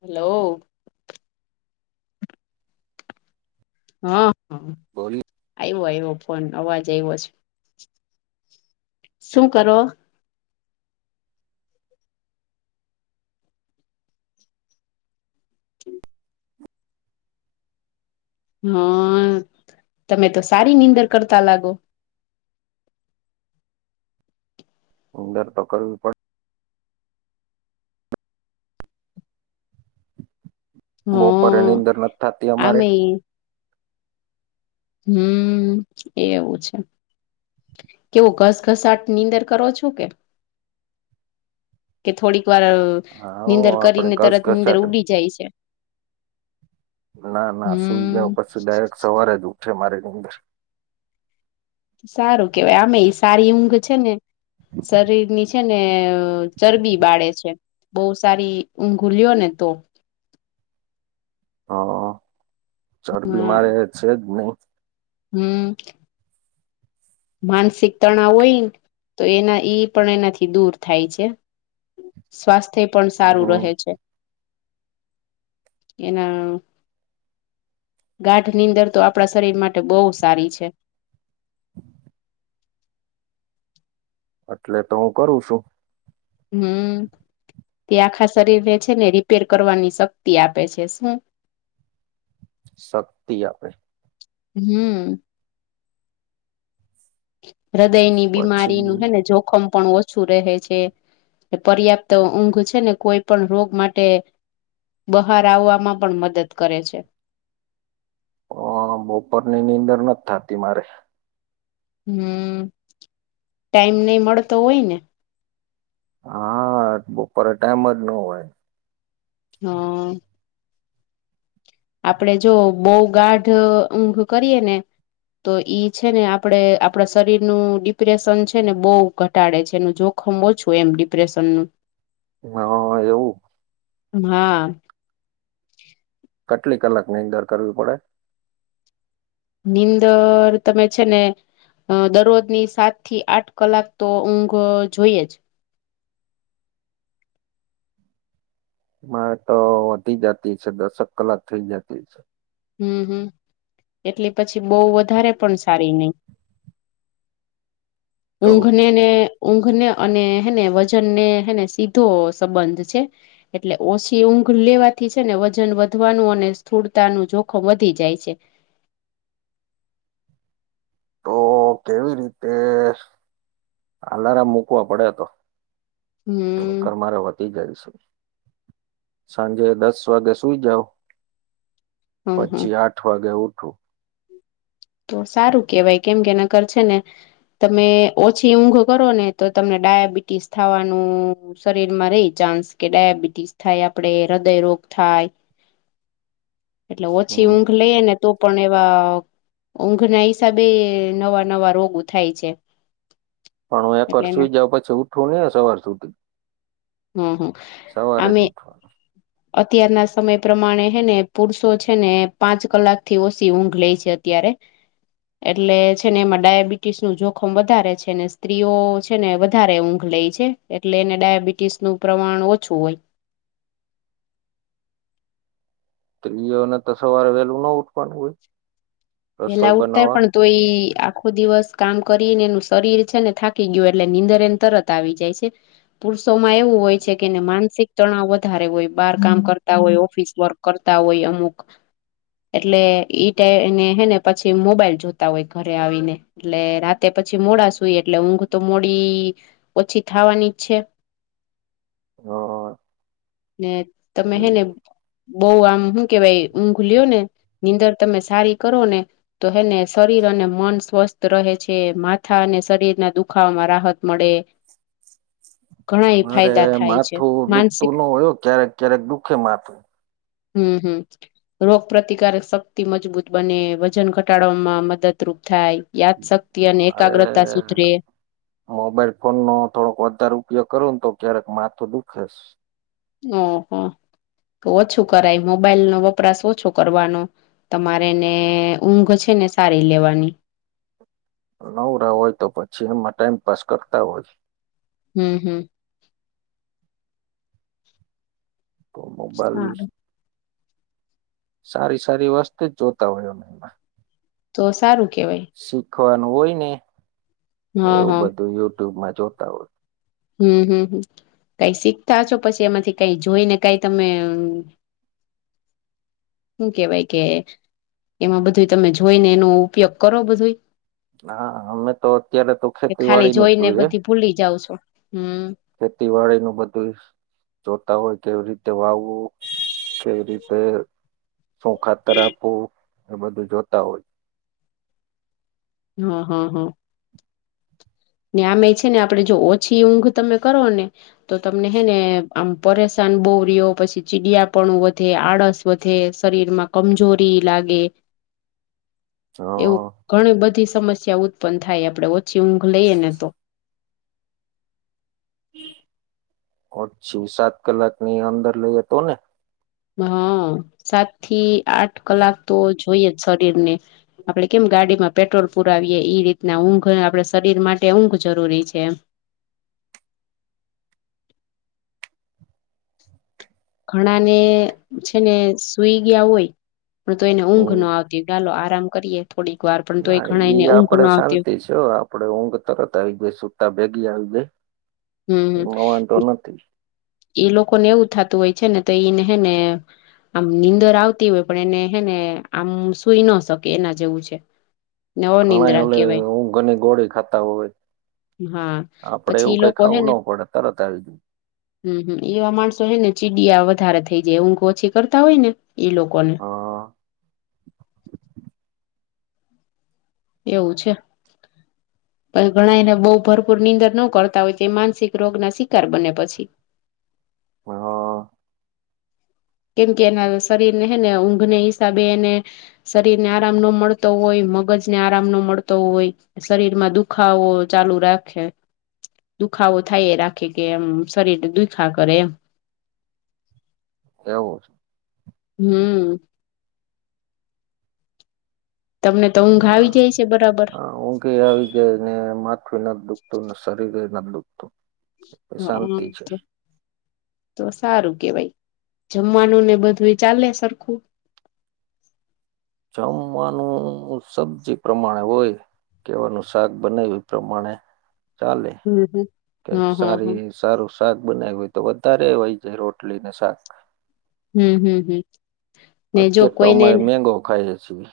Hello. હા બોલી હ આવ એ ફ અવાજ આવ્યો છે, શું કરો? હા, તમે તો સારી નીંદર કરતા લાગો. ઉંદર તો પડ બપોરે હા એની અંદર નથી થતી અમારે. આમે હમ એ એવું છે. કેવું ઘસ ઘસ આટ ની અંદર કરો છો કે? કે થોડીક વાર હા નીંદર આપડે કરીને તરત નીંદર ઘસઘસાટ ઉડી જાય છે? ના ના સુઈ હમ જઓ પછી ડાયરેક સવારે જ ઉઠે મારીની અંદર. સારું કેવાય આમે એ સારી ઊંઘ છે ને, શરીર ની છે ને ચરબી બાળે છે, બહુ સારી ઊઘુલ્યો ને તો. હા, હા ચરબીમારે છે જ નહી. હમ. માનસિક તણાવ હોયને તો એના ઈ પણ એનાથી દૂર થાય છે. સ્વાસ્થ્ય પણ સારું હમ રહે છે. એના ગાંઢ નીંદર તો તો આપડા શરીર માટે બહુ સારી છે [inaudible] એટલે તો હું કરું છું હમ તે આખા શરીરને છે ને રિપેર કરવાની શક્તિ આપે છે શું શક્તિ આપે હમ હૃદયની પછી બીમારીનું હેને જોખમ પણ ઓ છું રહે છે પર્યાપ્ત ઊંઘ છે ને કોઈ પણ રોગ માટે બહાર આવવામાં પણ મદદ કરે છે ઓ બપોરની નીંદર નથી થતી મારે હમ ટાઈમ નઈ મળતો હોય ને હા બપોરે ટાઈમ જ ન હોય હા આપડે જો બહ ગાઢ ઊંઘ કરીએ ને તો ઈ છે ને આપડે આપડા શરીરનું ડિપ્રેશન છે ને બહ ઘટાડે છે એનું જો ખમ ઓછું એમ ડિપ્રેશન નું હા એવું હા કેટલી કલાક નીંદર કરવી પડે નીંદર તમે છે ને અ દરરોજની સાત થી આઠ કલાક તો ઊંઘ જોઈએ જ મારે તો વધી જતી છે દસક કલાક થઈ જતી છે હમ હમ એટલી પછી બઉ વધારે પણ સારી નઈ [inaudible] ઊંઘને ને ઊંઘને અને હેને વજનને હેને સીધો સંબંધ છે એટલે ઓછી ઊંઘ લેવાથી છે ને વજન વધવાનું અને સ્થૂળતાનું જો ખો વધી જાય છે તો કેવી રીતે આલારમ મૂકવા પડે તો હમ પર મારે વધી જાય છે સાંજે દસ વાગે સુઈ જાઓ હમ હમ પછી આઠ ઠ વાગે ઉઠું તો સારું કેવાય કેમ કે નકર છે ને તમે ઓછી ઊંઘ કરો ને તો તમને ડાયાબિટીસ થવાનું શરીર માં રેય ચાન્સ કે ડાયાબિટીસ થાય આપડે હૃદયરોગ થાય [inaudible] એટલે ઓછી હમ ઊંઘ લઈએે ને તો પણ એવા ઊંઘ ના હિસાબે નવા નવા રોગો થાય છે પણ હું એક એટલે વાર એને સુઈ જાવ પછી ઉઠું ની સવાર સુઘી હમ હમ સવારે જ આમે ઉઠવાનું અત્યારના સમય પ્રમાણે હેને પુરુષો છે ને પાંચ કલાક થી ઓછી ઊંઘ લેય છે ત્યારે એટલે છે ને એમાં ડાયાબિટીસ નું જોખમ વધારે છે ને સ્ત્રીઓ છે ને વધારે ઊંઘ લેય છે એટલે એને ડાયાબિટીસ નું પ્રમાણ ઓછું હોય ત્રીયોને તો સવારે વહેલું ના ઉઠવાનું કોઈ એેલા ઉઠતાય પણ તો એ આખો દિવસ કામ કરીને એનું શરીર છે ને થાકી ગયું એટલે નીંદર એન તરત આવી જાય છે પુરુષો માં એવું હોય છે કેને માનસિક તણાવ વધારે હોય બાર કામ કરતા હોય ઓફિસ વર્ક કરતા હોય અમુક એટલે ઈ ટાઈને હે ને પછી મોબાઈલ જોતા હોય ઘરે આવીને એટલે રાતે પછી મોડા સુઈ એટલે ઊંઘ તો મોડી ઓછી થાવાની જ છે હ અ ને તમે હે ને બઉ આમ હુ કેવાય ઊઘ લ્યો ને નીંદર તમે સારી કરો ને તો હેને શરીર અને મન સ્વસ્થ રહે છે માથા અને શરીરના દુખાવા માં રાહત મળે [inaudible] ઘણા મારે ફાયદા થાય છે માથું દુખતું માનસિક નો હોય ક્યારેક ક્યારેક દુખે માથું હમ હમ રોગ પ્ર્રતિકારક શક્તિ મજબૂત બને વજન ઘટાડવામાં મદદરૂપ થાય યાદ શક્તિ અને અરે એકાગ્રતા સુધરે મોબાઈલ ફોન નો થોડોક વધારે ઉપયોગ કરવો ને તો ક્યારેક માથું દુખે શે ઓહો તો ઓછું કરાય મોબાઈલ નો વપરાશ ઓછો કરવાનો તમારેને ઊંઘ છે ને સારી લેવાની નવરા હોય તો પછી એમાં ટાઈમ પાસ કરતા હોય હમ હમ તો મોબાઈલ સારું સારી સારી વાસ્તે જ જોતા હોય એ એમાં તો સારું કેવાય શીખવાનું હોય ને હા એવું હા બધું યુટ્યુબમાં જોતા હોય હમ હમ હમ કઈ શીખતા છો પછી એમાંથી કઈ જોઈ ને કઈ તમે હું કેવાય કે એમાં બધું તમે જોઈને એનો ઉપયોગ કરો બધુંઈ હા અમે તો અત્યારે તો કે ખેતી ખાલી વાડી નું જ જોઈને જોઈએ બધી ભૂલી જઉં છો હમ ખેતીવાડી નું બધું જોતા હોય કેવી રીતે વાવવું કેવી રીતે શુ ખાતર આપવું એ બધું જોતા હોય છે હ હ હ ને અમે છે ને આપેદે જો ઓછી ઊંઘ તમે કરો ને તો તમને હે ને આમ પરેશાન બો રોયો પછી ચીડયાપું વધે આળસ વધ શરીર માં કમજોરી લાગે હા એવુ ઘણી બધી સમસ્યા ઉત્પન્ન થાય આપડે ઓછી ઊંઘ લઈએ ને તો ઓછુ સાત કલાકની અંદર લઈએ તો ને હ સાત થી આઠ કલાક તો જોઈએ જ શરીર ને આપડે કેમ ગાડીમાં પેટ્રોલ પુરાવીએે ઈ રીતના ઊંઘ આપડે શરીર માટે ઊંઘ જરૂરી છે, એમ ઘણા ને છે, ને સુઈ ગીયા હોય પણ તો એને ઊંઘ ન હમ આ ચાલો આરામ કરીએ થોડીક વાર પણ તો એ ઘણાને ઊંઘ નો આવતી હોય જો આપડે ઊંઘ તરત આવી જાય સુતા ભેગી આવી જાય. હમ એમા વાધો નથી. એ લોકો ને એવું થતું હોય છે ને તો ઈને હે ને આમ નીંદર આવતી હોય પણ એને હે ને આમ સુઈ ના શકે એના જેવું છે. ને ઘણા એ અનિદ્રા ઓલે કેવાય ઊંઘ ની ગોળી ખાતા હોય હા આપડે પછી એવું ઈ કઈ ખાવું નો પડે તરત આવી જયું. હમહમ એવા માણસો હે ને ચીડીયા વધારે થઈ જાય ઊંઘ ઓછી કરતા હોય ને એ લોકોને. જાય એવું છે. પણ ઘણા એને બહુ ભરપૂર નીંદર ન કરતા હોય છે માનસિક રોગ ના શિકાર બને પછી. હ હા. કેમ કે એના શરીર ને હે ને ઊંઘને હિસાબે એને શરીર ને આરામ ન મળતો હોય મગજને આરામ ન મળતો હોય શરીર માં દુખાવો ચાલુ રાખે. દુખાવો થાય એ રાખે કે એમ શરીર દુખા કરે એમ. એવું છે. હમ. તમને તો ઊંઘ આવી જાય છે બરાબર. ઊગે આવી જાય ને માથુ નથી દુખતું શરીરે નથી દુખતું. હ શાંતિ છે હ તો સારું કેવાય જમવાનું ને બધું એ ચાલે સરખું. જમવાનું સબ્જી પ્રમાણે હોય. કેવાનું શાક બનાવી પ્રમાણે ચાલે હમ હમ કેક હા હા હા સારી. સારું શાક બનાવ હોય તો વધારે હોય જ રોટલી ને શાક. હમ હમ હમ. ને જો અત્યારે તો અમારે કોઈને મેગો ખાઈએ છીએ.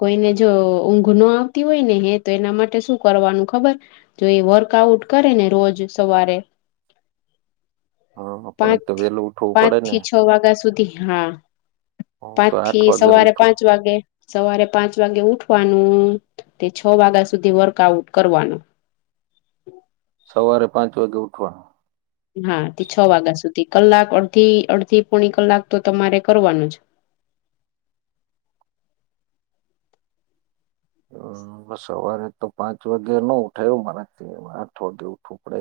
કોઈને જો ઊંઘ ન આવતી હોય ને હે તો એના માટે શું કરવાનું ખબર જો એ વર્કઆઉટ કરે ને રોજ સવારે હા પણ એ પાંચ તો વેલું ઉઠવું પાંચ પડે ને થી છ વાગ્યા સુધી હા. હું પાંચ તો આઠ થી વાગે સવારે ઉઠું પાંચ વાગે સવારે પાંચ વાગે ઉઠવાનું તે છ વાગ્યા સુધી વર્કઆઉટ કરવાનું. સવારે પાંચ વાગે ઉઠવાનું. હા તે છ વાગ્યા સુધી કલાક અડધી અડધી પોણી કલાક તો તમારે કરવાનું જ. હ હા સવારે તો પાંચ વાગે ન ઉઠાયું મરા આઠ વાગે ઉઠવું પડે.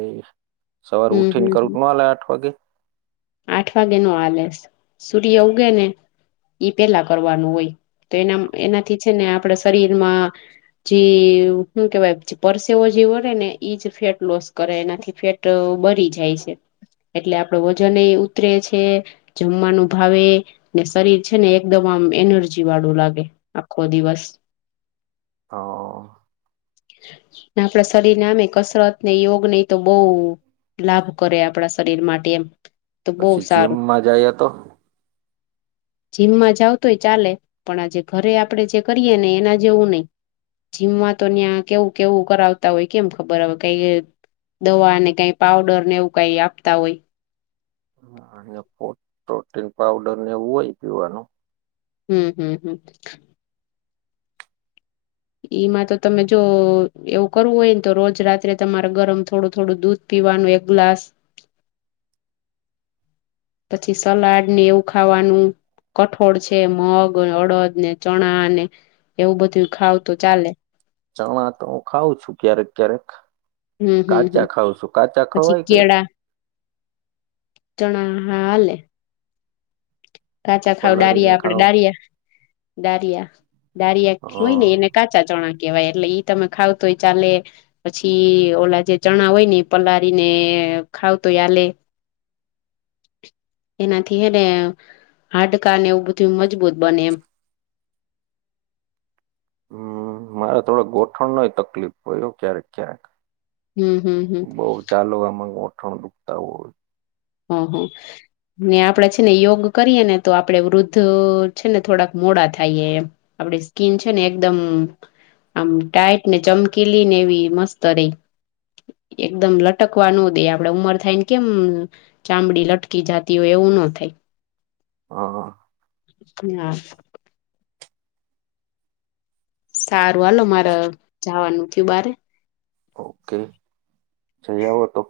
સવાર હમ ઉઠીન હમ હમ કરું ના હાલે આઠ વાગે. આઠ વાગે નો હાલે સૂર્ય ઉગે ને ઈ પેલા કરવાનું હોય તો એના એનાથી છે ને આપડા શરીરમાં જે શું કેવાય પરસેવો જે વરે ને એઈજ ફેટ લોસ કરે એનાથી ફેટ તો બરી જાય છે એટલે આપડો વજન એ ઉતરે છે જમવાનું ભાવે. ને શરીર છે ને એકદમ આમ એનજી વાળું લાગે આખો દિવસ. હા આપણા શરીરને આમે કસરત ને યોગ નહી તો બહુ લાભ કરે આપણા શરીર માટે એમ તો બહુ પછી સારું. જીમમાં જઈએ [inaudible] જીમમાં જાવ તોય ચાલે પણ આજે ઘરે આપડે જે કરીએે ને એના જેવું નહી. જીમમાં તો ત્યાં કેવું કેવું કરાવતા હોય કેમ ખબર હ કઈ દવા ને કઈ પાવડર ને એવું કઈ આપતા હોય. અને પ્રોટીન પાવડર ને લેવું હોય પીવાનું. હમ હમ હમ એઈમાં તો તમે જો એવું કરવું હોય ને તો રોજ રાત્રે તમારે ગરમ થોડું થોડું દૂધ પીવાનું એક ગ્લાસ પછી સલાડ ને એવું ખાવાનું કઠોળ છે મગ અડદ ને ચણા ને એવું બધું ખાવુ તો ચાલે. ચણા તો હું ખઉં છું ક્યારેક ક્યારેક હમ હમ હમ કાચા ખઉં છું કાચા પછી ખાવાય કે કેળા ચણા હા હલે. કે કાચા ખવડાવીએ પલાળીને ખાવ ડારિયા આપડે ડારિયા ડારિયા હ દારિયા હોય ને એને કાચા ચણા કેહેવાય એટલે ઈ તમે ખાવ તો ઈ હોય ચાલે પછી ઓલા જે ચણા હોય ને પલાળીને ખાવ તો એ હલે. [inaudible] એનાથી હે ને હાડકા ને એવું બધું મજબૂત બને એમ. હમ્મ મારે થોડો ગોઠણ નય તકલીફ પડે એવું ક્યારેક ક્યારેક. હમ હમ હમ બઉ ચાલો આમાં ગોઠવનું હા હા. ને આપડે છે ને યોગ કરીએ ને તો આપડે વૃદ્ધ છે ને થોડાક મોડા થઈએ એમ. આપડી સ્કીન છે ને એકદમ આમ ટાઈટ ને ચમકીલીઈ ને એવી મસ્ત રેહ. એકદમ લટકવાનું દે આપડે ઉમર થાયને કેમ ચામડી લટકી જતી હોય એવું ન થાય. હા. [unintelligible] સારું હાલો મારે જવાનું થયું બારે. ઓકે જઈ આવો તો.